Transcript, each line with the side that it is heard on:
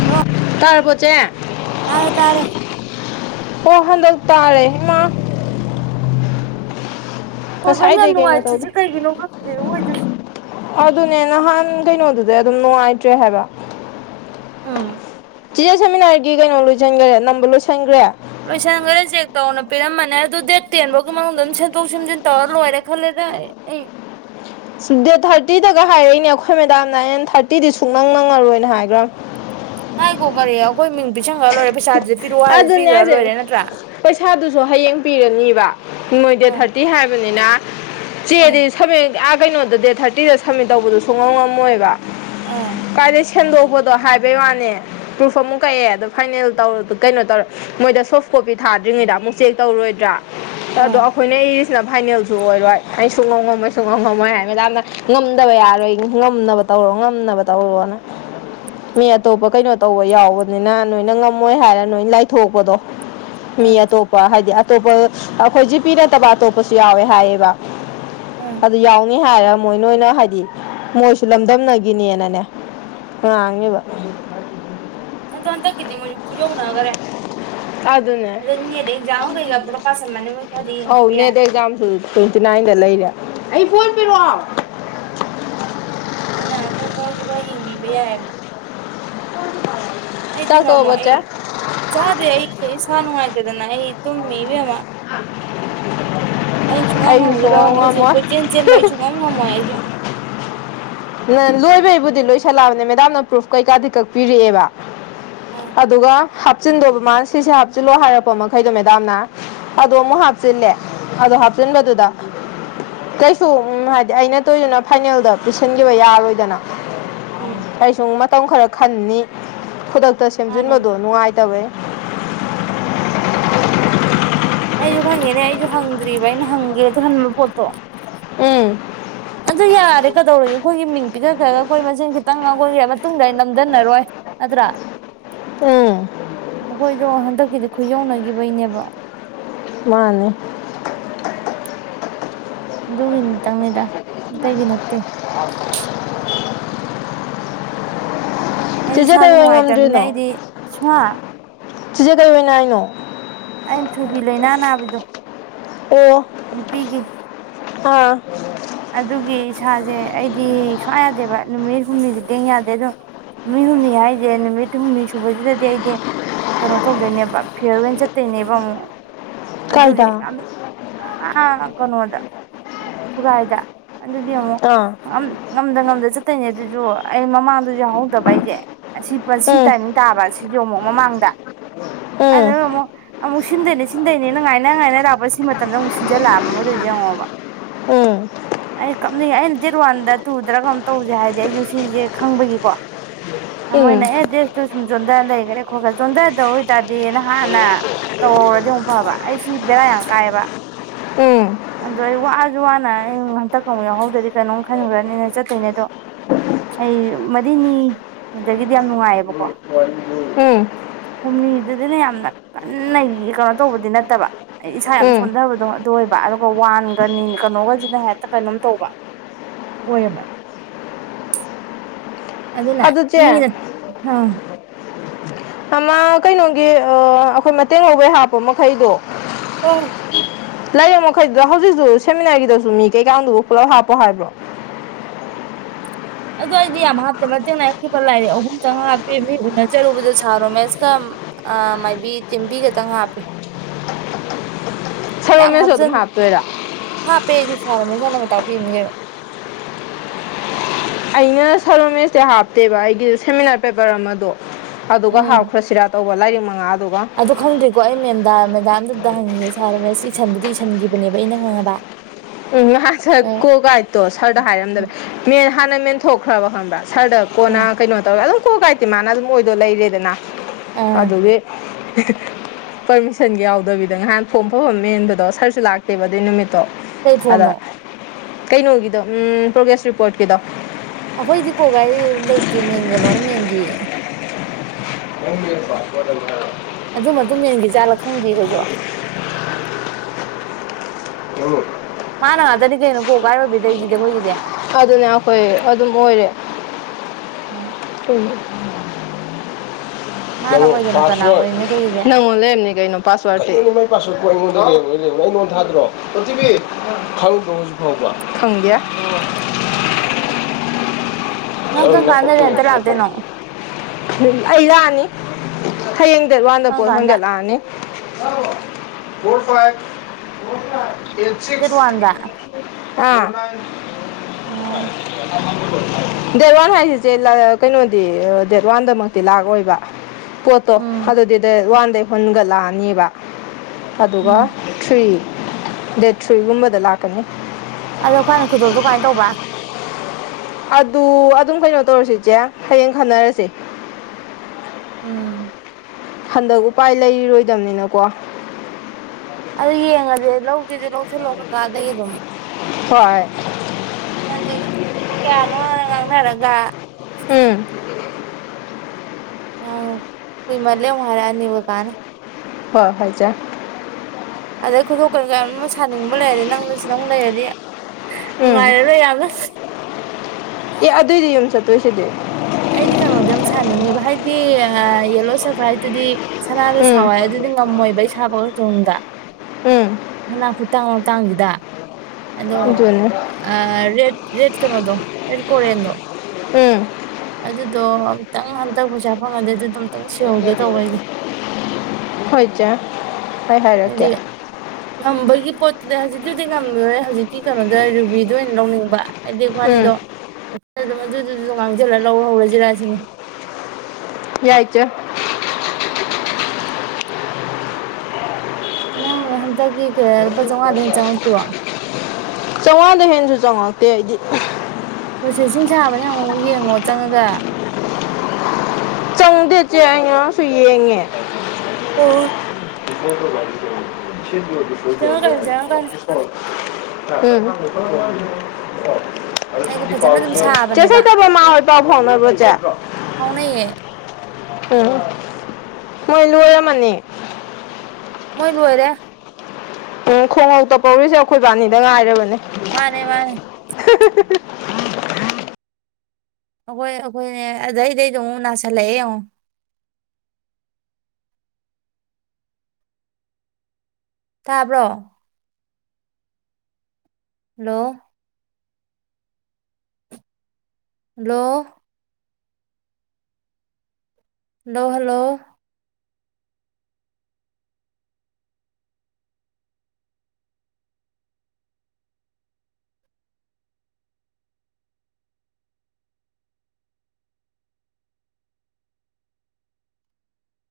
right: ꯂꫭ
left: ꯇꯥꯔꯕꫭ ꯆꯦ
right: ꯇꯥꯔꯦ ꯇꯥꯔꯦ
left: ꯑꯣ ꯍꯜꯔꫭ ꯇꯥꯔꯦ ꯏꯃꯥ
right: ꯄ꯭ꯔꯣꯕ꯭ꯂꯦꯝ ꯌꯥꯝ
left: ꯉꯁꯥꯏꯗꯩ ꯀꯩꯅꯣ ꯇꯧꯗꯦ
right: ꯅꯨꯡꯉꯥꯏꯇ꯭ꯔꯤꯖꯦ ꯀꯒꯤꯅꯣ ꯈꯪꯗꯔꯦ ꯑꯩꯈꫭꯖꯗꯤ
left: ꯑꯗꯨꯅꯦ ꯅꯍꯥꯟ ꯀꯩꯅꯣꯗꯨꯗꯤ ꯑꯗꯨꯝ ꯅꯨꯡꯉꯥꯏꯇ꯭ꯔꯦ ꯍꯥꯏꯕ
right: ꯎꯝ
left: ꯆꯤꯆꯦ ꯁꯦꯃꯤꯅꯥꯔꯒꯤ ꯀꯩꯅꯣ ꯂꯣꯏꯖꯤꯟꯈꯒ꯭ꫪꯦ ꯅꯝꯕ ꯂꯣꯏꯁꯤꯟꯒ꯭ꫪꯦ
right: ꯂꯣꯏꯁꯟꯒ꯭ꫪꯦ ꯆꯦꯛ ꯇꯧꯅ ꯄꯤꯔꯝꯕꯅꯦ ꯑꯗꯨ ꯗꯦꯠ ꯇꯦꯟꯕꯥꯎꯒꯤ ꯃꯅꯨꯡꯗ ꯑꯗꯨꯝ ꯁꯦꯝꯗꯣꯛ ꯁꯦꯝꯖꯤꯟ ꯇꯧꯔ ꯂꯣꯏꯔꯦ ꯈꯜꯂꯦꯗ ꯑꯩ ꯑꯩ
left: ꯗꯦꯠ ꯊꯥꯔꯇꯤꯗꯒ ꯍꯥꯏꯔꯛꯏꯅꯦ ꯑꯩꯈꯣꯏ ꯃꯦꯗꯥꯝꯅ ꯑꯩꯅ ꯊꯥꯔꯇꯤꯗꯤ ꯁꯨꯛꯅꯪ ꯅꯪꯉꯔꯣꯏꯅ ꯍꯥꯏꯒ꯭ꫪꯝꯅꯦ
right: ꯍꯥꯏꯒꫭ ꯀꯔꯤ ꯑꯩꯈꯣꯏ ꯃꯤꯡ ꯄꯤꯁꯟꯒ꯭ꫪ ꯂꯣꯏꯔꯦ ꯄꯩꯁꯥꯗꯨꯗꯤ ꯄꯤꯔꯛꯑꯣ ꯍꯥꯏꯔꯗꯤ
left: ꯑꯗꯨꯅꯦ
right: ꯄꯤꯒ꯭ꫪ
left: ꯍꯥꯏꯁꯦ
right: ꯂꯣꯏꯔꯦ ꯅꯠꯇ꯭ꯔꯥ
left: ꯄꯩꯁꯥꯗꯨꯁꯨ ꯍꯌꯦꯡ ꯄꯤꯔꯅꯤꯕ ꯅꯣꯏ ꯗꯦꯠ
right: ꯑꯥ
left: ꯊꯥꯔꯇꯤ ꯍꯥꯏꯕꯅꯤꯅ
right: ꯑꯥ
left: ꯆꯦꯗꯤ ꯁꯃꯤ ꯑꯥ ꯀꯩꯅꯣꯗ ꯗꯦꯠ ꯊꯥꯔꯇꯤꯗ ꯁꯃꯤꯠ ꯇꯧꯕꯗ ꯁꯨꯉꯝ ꯉꯝꯃꯣꯏꯕ
right: ꯑꯥ
left: ꯀꯥꯏꯗꯩ ꯁꯦꯝꯗꯣꯛꯄꯗꯣ ꯍꯥꯏꯕꯩ ꯋꯥꯅꯦ ꯄ꯭ꯔꯨꯐ ꯑꯃꯨꯛ ꯀꯛꯑꯦ ꯑꯗꯣ ꯐꯥꯏꯅꯦꯜ ꯇꯧꯔ ꯀꯩꯅꯣ ꯇꯧꯔ ꯃꯣꯏꯗ ꯁꯣꯐ ꯀꯣꯄꯤ ꯊꯥꯗ꯭ꯔꯤꯉꯩꯗ ꯑꯃꯨꯛ ꯆꯦꯛ ꯇꯧꯔꯣꯏꯗ꯭ꯔꯥ ꯑꯗꯣ
right: ꯑꯥ
left: ꯑꯩꯈꯣꯏꯅ ꯏꯔꯤꯁꯤꯅ ꯐꯥꯏꯅꯦꯜꯁꯨ ꯑꯣꯏꯔꯣꯏ ꯑꯩ ꯁꯨꯉꯝ-ꯉꯝꯃꯣꯏ ꯁꯨꯉꯝ-ꯉꯝꯃꯣꯏ ꯍꯥꯏ ꯃꯦꯗꯥꯝꯅ ꯉꯝꯗꯕ ꯌꯥꯔꯣꯏ ꯉꯝꯅꯕ ꯇꯧꯔꯣ ꯉꯝꯅꯕ ꯇꯧꯔꯣꯅ ꯃꯤ ꯑꯇꯣꯞꯄ ꯀꯩꯅꯣ ꯇꯧꯕ ꯌꯥꯎꯕꯅꯤꯅ ꯅꯣꯏꯅ ꯉꯝꯃꯣꯏ ꯍꯥꯏꯔ ꯅꯣꯏ ꯂꯥꯏꯊꯣꯛꯄꯗꯣ ꯃꯤ
right: ꯑꯥ
left: ꯑꯇꯣꯞ ꯀꯡꯄ ꯍꯥꯏꯗꯤ ꯑꯇꯣꯞꯄ ꯑꯩꯈꯣꯏ ꯖꯤꯄꯤ‌ ꯅꯠꯇꯕꯥ ꯑꯇꯣꯞꯄꯁꯨ ꯌꯥꯎꯋꯦ ꯍꯥꯏꯌꯦꯕ
right: ꯎꯝ
left: ꯑꯗꯨ ꯌꯥꯎꯅꯤ ꯍꯥꯏꯔꯒ ꯃꯣꯏ ꯅꯣꯏꯅ ꯍꯥꯏꯗꯤ ꯃꯣꯏꯁꯨ ꯂꯝꯗꯝꯅꯒꯤꯅꯦꯅꯅꯦ [inaudible]
right: ꯅꯪ ꯊꯟꯗꯛ ꯀꯗꯤ ꯃꯣꯏꯁꯨ ꯈꯨꯖꯧꯅ ꯈꯔꯦ
left: ꯑꯗꯨ ꯑꯗꯨꯅꯦ
right: ꯑꯗꯨꯗꯅꯤꯗ ꯌꯥꯥꯉ ꯀꯩ ꯀ ꯄꯁꯟ ꯃꯅꯤ
left: ꯑꯧ ꯅꯦꯠ ꯑꯦꯛꯖꯥꯝꯁꯨ ꯇ꯭ꯋꯦꯟꯇꯤ ꯅꯥꯏꯟꯗ ꯂꯩꯔꯦ ꯑꯩ ꯐꯣꯟ ꯄꯤꯔꯛꯑꯣ
right: ꯑꯗꯨꯅ ꯑꯩꯈꯣꯏ ꯃꯣꯏꯁꯨ ꯈꯔ ꯌꯦꯡꯕꯤꯕ ꯌꯥꯏꯑꯕ ꯑꯩꯗꯤ ꯉꯝꯃꯣ
left: ꯆꯥꯛꯇꯣꯛꯑꯕꯣ ꯆꯦ
right: ꯑꯩ ꯆꯥꯗꯦ ꯑꯩꯁꯦ ꯏꯁꯥ ꯅꯨꯡꯉꯥꯏꯇꯦꯗꯅ ꯑꯩ ꯇꯨꯝꯃꯤ ꯏꯕꯦꯝꯃ
left: ꯑ
right: ꯑꯩ ꯁꯨꯡꯉꯝ ꯉꯝꯒꯤꯏꯔꯣ ꯍꯧꯖꯤꯛ ꯀꯣꯏ ꯆꯦꯟ ꯆꯦꯟꯕ ꯑꯩ ꯁꯨꯡ ꯉꯝ ꯉꯝꯃꯣꯏ ꯑꯩꯁꯨ
left: ꯅ ꯂꯣꯏꯕꯩꯕꯨꯗꯤ ꯂꯣꯏꯁꯜꯂꯛꯑꯕꯅꯦ ꯃꯦꯗꯥꯝꯅ ꯄ꯭ꯔꯨꯐ ꯀꯩꯀꯥꯗꯤ ꯀꯛꯄꯤꯔꯛꯑꯦꯕ
right: ꯑꯦ
left: ꯑꯗꯨꯒ ꯍꯥꯞꯆꯤꯟꯗꯣꯕ ꯃꯥ ꯁꯤꯁꯦ ꯍꯥꯞꯆꯤꯜꯂꯣ ꯍꯥꯏꯔꯛꯄ ꯃꯈꯩꯗꯣ ꯃꯦꯗꯥꯝꯅ ꯑꯗꯨ ꯑꯃꯨꯛ ꯍꯥꯞꯆꯤꯜꯂꯦ ꯑꯗꯨ ꯍꯥꯞꯆꯤꯟꯕꯗꯨꯗ ꯀꯩꯁꯨ ꯎ ꯍꯥꯏꯗꯤ ꯑꯩꯅ ꯇꯣꯏꯗꯅ ꯐꯥꯏꯅꯦꯜꯗ ꯄꯤꯁꯤꯟꯈꯤꯕ ꯌꯥꯔꯣꯏꯗꯅ
right: ꯎꯝ
left: ꯑꯩꯁꯨ ꯃꯇꯝ ꯈꯔ ꯈꯟꯅꯤ ꯈꯨꯗꯛꯇ
right: ꯃꯥꯅꯦ
left: ꯁꯦꯝꯖꯤꯟꯕꯗꯣ ꯅꯨꯡꯉꯥꯏꯇꯕꯩ
right: ꯑꯩꯁꯨ ꯈꯪꯉꯦꯅꯦ ꯑꯩꯁꯨ ꯍꯪꯗ꯭ꯔꯤꯕ ꯑꯩꯅ ꯍꯪꯒꯦꯗ ꯍꯟꯕ ꯄꯣꯠꯇꯣ
left: ꯎꯝ
right: ꯑꯗꯨ ꯌꯥꯔꯦ ꯀꯩꯗꯧꯔꯒꯦ ꯑꯩꯈꯣꯏꯒꯤ ꯃꯤꯡ ꯄꯤꯈꯛꯈ꯭ꯔꯒ ꯑꯩꯈꯣꯏ ꯃꯆꯦꯟ ꯈꯤꯇꯪ ꯑꯩꯈꯣꯏꯒꯤ ꯃꯇꯨꯡꯗ ꯑꯩ ꯅꯝꯊꯟꯅꯔꯣꯏ ꯑꯗꯨ꯭ꯔꯥ
left: ꯎꯝ
right: ꯑꯩꯈꯣꯏꯗꯣ ꯍꯟꯗꯛꯀꯤꯗꯤ ꯈꯨ ꯌꯧꯅꯈꯤꯕꯒꯤꯅꯦꯕ
left: ꯃꯥꯅꯦ
right: ꯑꯗꯨꯒꯤꯅꯤꯇꯪꯅꯤꯗ ꯑꯇꯩꯒꯤ ꯅꯠꯇꯦ ꯑꯩꯁꯨ
left: ꯆꯦꯆꯦ ꯀꯩ
right: ꯏꯁꯥꯁꯨ
left: ꯑꯣꯏ
right: ꯅꯨꯡꯉꯥꯏꯇꯕꯅꯤꯅ ꯑꯩꯗꯤ ꯁꯨꯃꯥ
left: ꯁꯤꯁꯦ ꯀꯩ ꯑꯣꯏꯅ ꯍꯥꯏꯅꯣ
right: ꯑꯩꯅ ꯊꯣꯏꯕꯤ ꯂꯣꯏꯅꯥ ꯅꯥꯕꯗꯣ
left: ꯑꯣ
right: ꯅꯨꯄꯤꯒꯤ
left: ꯑꯥ
right: ꯑꯗꯨꯒꯤ ꯏꯁꯥꯁꯦ ꯑꯩꯗꯤ ꯁꯨꯡꯌꯥ ꯌꯥꯗꯦꯕ ꯅꯨꯃꯤꯠ ꯍꯨꯝꯅꯤꯁꯨ ꯇꯦꯡ ꯌꯥꯗꯦ ꯑꯗꯣ ꯅꯨꯃꯤꯠ ꯍꯨꯝꯅꯤ ꯍꯥꯏꯁꯦ ꯅꯨꯃꯤꯠ ꯍꯨꯝꯅꯤ ꯁꯨꯕꯁꯤꯗꯗꯤ ꯑꯩꯗꯤ ꯀꯩꯅꯣ ꯇꯧꯗꯣꯏꯅꯦꯕ ꯐꯤꯌꯔ ꯋꯦꯜ ꯆꯠꯇꯣꯏꯅꯦꯕ ꯑꯃꯨꯛ ꯑꯗꯨꯒꯤ
left: ꯀꯥꯏꯗ
right: ꯑ ꯀꯩꯅꯣꯗ ꯈꯨꯔꯥꯏꯗ ꯑꯗꯨꯗꯤ ꯑꯃꯨꯛ
left: ꯑꯥ
right: ꯉꯝꯗ ꯉꯝꯗ ꯆꯠꯇꯣꯏꯅꯦ ꯑꯗꯨꯁꯨ ꯑꯩ ꯃꯃꯥꯡꯗꯁꯨ ꯌꯥꯎꯍꯧꯗꯕ ꯑꯩꯁꯦ ꯑꯁꯤ ꯁꯤ
left: ꯎꯝ
right: ꯇꯥꯏꯃꯤꯡ ꯇꯥꯕ ꯁꯤꯁꯨ ꯑꯃꯨꯛ ꯃꯃꯥꯡꯗ
left: ꯎꯝ
right: ꯑꯗꯨꯒ
left: ꯎꯝ
right: ꯑꯃꯨꯛ ꯑꯃꯨꯛ ꯁꯤꯟꯗꯩꯅꯤ ꯁꯤꯟꯗꯩꯅꯤ ꯅ ꯉꯥꯏꯅ ꯉꯥꯏꯅ ꯂꯥꯛꯄ ꯁꯤ ꯃꯇꯝꯗ ꯑꯃꯨꯛ ꯁꯤꯟꯖꯜꯂꯛꯑꯕ ꯃꯣꯏꯗꯗꯤ ꯌꯦꯡꯉꯣꯕ
left: ꯎꯝ
right: ꯑꯩ ꯀꯞꯅꯤꯡꯉ ꯑꯩꯅ ꯗꯦꯠ ꯋꯥꯟꯗ ꯇꯨꯗ꯭ꯔ ꯀꯩꯅꯝ ꯇꯧꯁꯦ ꯍꯥꯏꯗꯤ ꯑꯩꯁꯨ ꯁꯤꯁꯦ ꯈꯪꯕꯒꯤꯀꯣ
left: ꯎꯝ
right: ꯃꯣꯏꯅ ꯑꯦ ꯗꯦꯁꯇꯨ ꯁꯨꯝ ꯆꯣꯟꯊ ꯂꯩꯈꯔꯦ ꯈꯣꯠꯈ꯭ꯔꯦ ꯆꯣꯟꯊꯗꯧ ꯑꯣꯏꯇꯥꯔꯗꯤ ꯅꯍꯥꯟꯅ ꯇꯧꯍꯧꯔꯗꯤ ꯑꯃꯨꯛ ꯐꯕ ꯑꯩꯁꯤ ꯕꯦꯔꯥ ꯌꯥꯝ ꯀꯥꯏꯌꯦꯕ
left: ꯑꯝ
right: ꯑꯗ ꯋꯥꯖ ꯋꯥꯅ ꯑꯩ ꯍꯟꯇꯛꯇꯀ ꯑꯃꯨꯛ ꯌꯥꯎꯍꯧꯗ꯭ꯔꯗꯤ ꯀꯩꯅꯣꯝꯪ ꯈꯟꯈ꯭ꯔꯅꯤꯅ ꯆꯠꯇꯣꯏꯅꯦꯗꯣ ꯑꯩ ꯃꯔꯤꯅꯤ ꯑꯗꯨꯗꯒꯤꯗꯤ ꯌꯥꯝ ꯅꯨꯡꯉꯥꯏꯑꯕꯀꯣ
left: ꯍꯟꯖ ꯎꯝ
right: ꯍꯨꯝꯅꯤꯗꯨꯗꯅꯦ ꯌꯥꯝꯅ ꯀꯟꯅ ꯀꯩꯅꯣ ꯇꯧꯕꯗꯤ ꯅꯠꯇꯕ ꯑꯩ ꯏꯁꯥ ꯌꯥꯝ
left: ꯎꯝ
right: ꯁꯣꯟꯊꯕꯗꯣ ꯑꯗꯨ ꯑꯣꯏꯕ ꯑꯗꯨꯒ ꯋꯥꯟꯒꯅꯤ ꯀꯩꯅꯣꯒ ꯍꯦꯛꯇ ꯀꯩꯅꯣꯝ ꯇꯧꯕ ꯑꯣꯏꯌꯦꯕ ꯑꯗꯨꯅ
left: ꯑꯗꯨ ꯆꯦ
right: ꯃꯤꯅ ꯑ
left: ꯃ ꯀꯩꯅꯣꯒꯤ ꯑꯩꯈꯣꯏ ꯃꯇꯦꯡ ꯍꯧꯕꯩ ꯍꯥꯞꯄ ꯃꯈꯩꯗꯣ
right: ꯑꯣ
left: ꯂꯥꯏꯌꯦ ꯃꯈꯩꯗꯨꯗ ꯍꯧꯖꯤꯛꯁꯨ ꯁꯦꯃꯤꯅꯥꯔꯒꯤꯗꯁꯨ ꯃꯤ ꯀꯩꯀꯥꯗꯨꯕꯨ ꯄꯨꯂꯞ ꯍꯥꯞꯄꯣ ꯍꯥꯏꯕ꯭ꯔꯣ
right: ꯑꯗꯣ ꯑꯩꯗꯤ ꯌꯥꯝ ꯍꯥꯞꯇꯦ ꯃꯇꯦꯡ ꯈꯤꯕ ꯂꯥꯏꯔꯤꯛ ꯑꯍꯨꯝ ꯆꯪ ꯍꯥꯞꯄꯤ ꯃꯤ ꯎꯅꯖꯔꯨꯕꯗ ꯁꯥ ꯔꯣꯃꯦꯁꯀ ꯑ ꯃꯥꯏꯕꯤ ꯇꯤꯕꯤ ꯈꯇꯪ ꯍꯥꯞꯄꯤꯦ ꯌꯥꯝ
left: ꯁꯔꯣꯃꯦꯁꯁꯨ ꯑꯗꯨꯝ
right: ꯍꯥꯞꯆꯤꯟ
left: ꯍꯥꯞꯇꯣꯏꯔꯥ
right: ꯍꯥꯞꯄꯦꯔꯗꯤ ꯁꯥꯔꯃꯁꯅ ꯇꯥꯛ ꯄꯤꯝꯅꯤ ꯀꯩꯅꯣ
left: ꯑꯩꯅ ꯁꯔꯣꯃꯦꯁꯇꯤ ꯍꯥꯞꯇꯦꯕ ꯑꯩꯒꯤ ꯁꯦꯃꯤꯅꯥꯔ ꯄꯦꯄꯔ ꯑꯃꯗꯣ ꯑꯗꯨꯒ ꯍꯥꯞꯈ꯭ꯔꯁꯤꯔꯥ ꯇꯧꯕ ꯂꯥꯔꯤꯛ ꯃꯉꯥ ꯑꯗꯨꯒ
right: ꯑꯗꯨ ꯈꯪꯗ꯭ꯔꯤꯀꯣ ꯑꯩ ꯃꯦꯟꯗꯥ ꯃꯦꯗꯥꯝꯗꯨ ꯑꯝꯍꯪꯒꯤꯒꯦ ꯁꯥꯔ ꯔꯥꯃꯦꯁ ꯏꯁꯟꯕꯨꯗꯤ ꯏꯟꯈꯤꯕꯅꯦꯕ ꯑꯩꯅ ꯈꯪꯉꯕ
left: [inaudible] ꯎꯝ ꯉꯍꯥꯟ ꯁꯔ
right: ꯑ
left: ꯀꯣ ꯒꯥꯏꯗꯠꯇꯣ ꯁꯥꯔꯗ ꯍꯥꯏꯔꯝꯗꯕ
right: ꯎꯝ
left: ꯃ ꯍꯥꯟꯅ ꯃꯦꯟꯊꯣꯛꯈ꯭ꯔꯕ ꯈꯪꯕ꯭ꯔꯥ ꯁꯔꯗ ꯀꯣꯟꯅ
right: ꯎꯝ
left: ꯀꯩꯅꯣ ꯇꯧꯔꯦ ꯑꯗꯨꯝ ꯀꯣ ꯒꯥꯏꯗꯠꯇꯤ ꯃꯥꯅ ꯑꯗꯨꯝ ꯑꯣꯏꯗꯣ ꯂꯩꯔꯦꯗꯅ
right: ꯑ
left: ꯑꯗꯨꯗꯤ ꯄꯔꯃꯤꯁꯟꯒꯤ ꯌꯥꯎꯗꯕꯤꯗ ꯉꯍꯥꯟ ꯐꯣꯝ ꯐꯐꯝ ꯃꯦꯟꯕꯗꯣ ꯁꯔꯁꯨ ꯂꯥꯛꯇꯦꯕ ꯑꯗꯨꯩ ꯅꯨꯃꯤꯠꯇꯣ
right: ꯀꯩ ꯐꯣꯝꯅꯣ
left: ꯑꯗ ꯀꯩꯅꯣꯒꯤꯗꯣ ꯎꯝ ꯄ꯭ꯔꯣꯒ꯭ꯔꯦꯁ ꯔꯤꯄꯣꯔꯠꯀꯤꯗꯣ
right: ꯑꯩꯈꯣꯏꯗꯤ ꯀꯣ ꯒꯥꫪꯤ ꯂꯩꯇꯦ ꯃꯦꯟ ꯒꯅꯣꯅ ꯃꯦꯟꯒꯤꯌꯦ
left: ꯅꯪꯒꯤ ꯄꯥꯁꯄꯣꯠ ꯑꯝ ꯍꯥꯏꯔꯛꯑꯣ
right: ꯑꯗꯨꯝ ꯑꯗꯨꯝ ꯃꯦꯟꯒꯤ ꯖꯥꯠꯂꯥ ꯈꯪꯗꯦꯈꯣꯏꯁꯨ꯫
left: ꯎ
right: ꯃꯥꯅ ꯇꯅꯤ ꯀꯦꯩꯅ ꯀꯣ ꯀꯥꯏꯕꯗꯩꯗꯦ ꯍꯣꯒꯗꯦ
left: ꯑꯗꯨꯅꯦ ꯑꯩꯈꯣꯏ ꯑꯗꯨꯝ ꯑꯣꯏꯔꯦ
right: ꯎꯝ
left: ꯎꯝ
right: ꯃꯥꯅ ꯑꯣꯏꯗꯅ ꯀꯅꯥ ꯑꯣꯏꯔꯤꯅꯤ ꯑꯩꯈꯣꯏꯒꯤꯗꯤ
left: ꯅ ꯃꯣꯂꯅꯤ ꯀ ꯄꯥꯁꯋꯥꯔꯗꯇꯣ [unintelligible] ꯄꯥꯁꯋꯥꯔꯗꯄꯨ ꯑꯩꯉꯣꯟꯗ [unintelligible] ꯑꯩꯉꯣꯟꯗ ꯊꯥꯗ꯭ꯔꯣ [unintelligible] ꯈꯪꯗ꯭ꯔꯣ ꯍꯕꯣ ꯈꯪꯒꯦ ꯑ
right: ꯅꯪ ꯀꯔꯝ ꯀꯥꯟꯗ ꯔꯦꯟꯇ ꯂꯥꯛꯇꯣꯏꯅꯣ
left: ꯑꯩ ꯂꯥꯛꯑꯅꯤ ꯍꯌꯦꯡ ꯆꯠ ꯋꯥꯟꯗ
right: ꯀꯔꯝ
left: ꯄꯣꯠ
right: ꯀꯥꯟꯗ
left: ꯍꯣꯟꯒꯠꯂꯛꯑꯅꯤ four five eight
right: that
left: six
right: ꯋꯥꯟꯗ
left: ꯑꯥ
right: ꯎꯝ
left: ꯗꯦꯠ ꯋꯥꯟ ꯍꯥꯏꯁꯤꯁꯦ ꯂꯛ ꯀꯩꯅꯣꯗꯤ ꯗꯦꯠ ꯋꯥꯟꯗꯃꯛꯇꯤ ꯂꯥꯛꯑꯣꯏꯕ꯫ ꯄꯣꯠꯇꯣ
right: ꯎꯝ
left: ꯑꯗꯨꯗꯤ ꯗꯦꯠ ꯋꯥꯟꯗꯩ ꯍꯨꯟꯒꯠꯂꯛꯑꯅꯤꯕ
right: ꯎꯝ
left: ꯑꯗꯨꯒ ꯊ꯭ꯔꯤ ꯗꯦꯠ ꯊ꯭ꯔꯤꯒꯨꯝꯕꯗ ꯂꯥꯛꯀꯅꯤ꯫
right: ꯑꯗꯣꯈꯣꯏꯅ ꯈꯨꯗꯣꯞꯣ ꯀꯃꯥꯏꯅ ꯇꯧꯕ
left: ꯑꯗꯨ ꯑꯗꯨꯝ ꯀꯩꯅꯣ ꯇꯧꯔꯁꯤ ꯏꯆꯦ ꯍꯌꯦꯡ ꯈꯟꯅꯔꯁꯦ
right: ꯎꯝ
left: ꯍꯟꯗꯛ ꯎꯄꯥꯏ ꯂꯩꯔꯣꯏꯗꯕꯅꯤꯅꯀꯣ
right: ꯑꯗꯨ ꯌꯦꯡꯉꯁꯦ ꯂꯧꯒꯦꯁꯨ ꯂꯧꯁꯤꯜꯂꯣ ꯀꯀꯥꯗꯩ ꯑꯗꯨꯝ꯫
left: ꯍꯣꯏ꯫
right: ꯍꯥꯏꯗꯤ ꯀꯌꯥꯅꯣꯅ ꯉꯥꯡꯅꯔꯒ
left: ꯎꯝ
right: ꯑ ꯀꯨꯏꯃꯜꯂꯦ ꯍꯥꯏꯔꯛꯑꯅꯤꯕ ꯀꯥꯟꯅ
left: ꯍꯣꯏ ꯍꯣꯏ ꯆ
right: ꯑꯗꯩ ꯈꯨꯗꯣ ꯀ ꯀꯌꯥ ꯑꯃ ꯁꯥꯅꯤꯡꯕ ꯂꯩꯔꯗꯤ ꯅꯪꯅ ꯁꯤꯗꯪ ꯂꯩꯔꯗꯤ
left: ꯎꯝ
right: ꯅꯨꯡꯉꯥꯏꯔꯔꯣꯏ ꯌꯥꯒ
left: ꯑꯦ ꯑꯗꯨꯏꯗꯤ ꯌꯨꯝ ꯆꯠꯇꯣꯏꯁꯤꯗꯤ꯫
right: ꯑꯩꯗꯤ ꯀꯩꯅꯣꯗꯤ ꯑꯗꯨꯝ ꯁꯥꯅꯤꯡꯉꯦꯕ ꯍꯥꯏꯗꯤ ꯌꯦꯂꯣ ꯁꯐ꯭ꯔꯥꯏꯠꯇꯨꯗꯤ ꯁꯅꯥꯗ
left: ꯎꯝ
right: ꯁꯥꯎꯋꯦ ꯑꯗꯨ ꯅꯪ ꯉꯝꯃꯣꯏꯕ ꯑꯩ ꯁꯥꯕ ꯑꯣꯏꯔꯖꯣꯡꯗ
left: ꯎꯝ
right: ꯍꯅꯥ ꯈꯨꯇꯥꯡ ꯂꯛꯇꯥꯡꯁꯤꯗ ꯑꯗꯣ
left: ꯑꯗꯨꯅꯤ
right: ꯑꯥ ꯔꯦꯠ ꯔꯦꯠ ꯀꯩꯅꯣꯗꯣ ꯔꯦꯠ ꯀꯣꯔꯦꯟꯗꯣ꯫
left: ꯎꯝ꯫
right: ꯑꯗꯨꯗꯣ ꯑꯝꯇꯪ ꯍꯟꯗꯛ ꯄꯩꯁꯥ ꯐꯪꯉꯟꯗꯤ ꯑꯗꯨꯗꯨꯝꯇꯪ ꯁꯤꯍꯧꯒꯦ ꯇꯧꯕ ꯑꯩꯗꯤ
left: ꯍꯣꯏ ꯏꯆꯦ ꯑꯩ ꯍꯥꯏꯔꯛꯀꯦ
right: ꯍꯥꯏꯗꯤ ꯉꯝꯕꯒꯤ ꯄꯣꯠꯇꯨꯗꯤ ꯍꯧꯖꯤꯛꯀꯤꯗꯤ ꯉꯝꯃꯤꯍꯦ ꯍꯧꯖꯤꯛꯀꯤ ꯀꯩꯅꯣꯗ ꯔꯨꯕꯤꯗ ꯑꯣꯏꯅ ꯂꯧꯅꯤꯡꯕ ꯑꯩꯗꯨ
left: ꯎꯝ
right: ꯈ꯭ꯋꯥꯅꯤꯗꯣ ꯃꯗꯨꯗꯨꯁꯨ ꯉꯥꯡꯖꯤꯜꯂ ꯂꯧꯍꯧꯔꯁꯤꯔ ꯁꯤꯅꯤ
left: ꯌꯥꯏꯆ
right: ꯅꯪ ꯍꯟꯀꯤ ꯀ ꯔꯨꯄꯥ ꯆꯪꯉ ꯑꯗꯨꯦꯟ ꯆꯪꯇꯤ ꯕꯣ
left: ꯆꯥꯝꯃꯉꯥꯗ ꯍꯦꯟꯟꯅꯁꯨ ꯆꯥꯉꯛꯇꯦ ꯑꯩꯗꯤ
right: ꯄ꯭ꯔꯣꯁꯦꯁꯤꯡ ꯁꯥꯕꯅꯦ ꯑꯃꯨꯛ ꯌꯦꯡꯉꯣ ꯆꯪꯉꯒ
left: ꯊꯣꯡꯗꯦ ꯆꯦ ꯑꯩ ꯉꯔꯥꯡꯁꯨ ꯌꯦꯡꯉꯦ
right: ꯑꯣ
left: ꯏ [unintelligible]
right: ꯆꯉꯛꯀꯅꯤ ꯆꯉꯛꯀꯅꯤ
left: ꯎꯝ
right: ꯑꯩꯗꯤ ꯐꯖꯅ ꯑꯗꯨꯝ
left: [unintelligible]
right: ꯁꯥꯕꯅꯦꯕ
left: ꯆꯦꯁꯩꯇꯕ꯭ꯔꯣꯃꯥ ꯍꯣꯏ ꯄꯥꯎ ꯐꯥꯎꯅꯕ꯭ꯔꯣꯁꯦ
right: ꯍꯥꯎꯅꯌꯦ
left: ꯎ ꯃꯣꯏ ꯂꯣꯏꯔ ꯃꯅꯤ
right: ꯃꯣꯏꯅ ꯑꯣꯏꯔꯦ
left: ꯎꯝ ꯈꯣꯡꯎꯞꯇꯣ ꯄꯧꯔꯤꯁꯦ ꯑꯩꯈꯣꯏꯕꯥꯅꯤꯗ ꯉꯥꯏꯔꯕꯅꯦ
right: ꯃꯥꯅꯦ ꯃꯥꯅꯦ
left: ꯍ-ꯍ-ꯍ-ꯍ
right: ꯑꯩꯈꯣꯏ ꯑꯩꯈꯣꯏꯅꯦ ꯑꯗꯩꯗꯩꯗ ꯑꯃꯨꯛ ꯅꯥꯁꯤꯜꯂꯛꯑꯦ ꯌꯦꯡꯉꯣ ꯇꯥꯕ꯭ꯔꯣ ꯍꯜꯂꯣ ꯍꯜꯂꯣ ꯍꯜꯂꯣ ꯍꯜꯂꯣ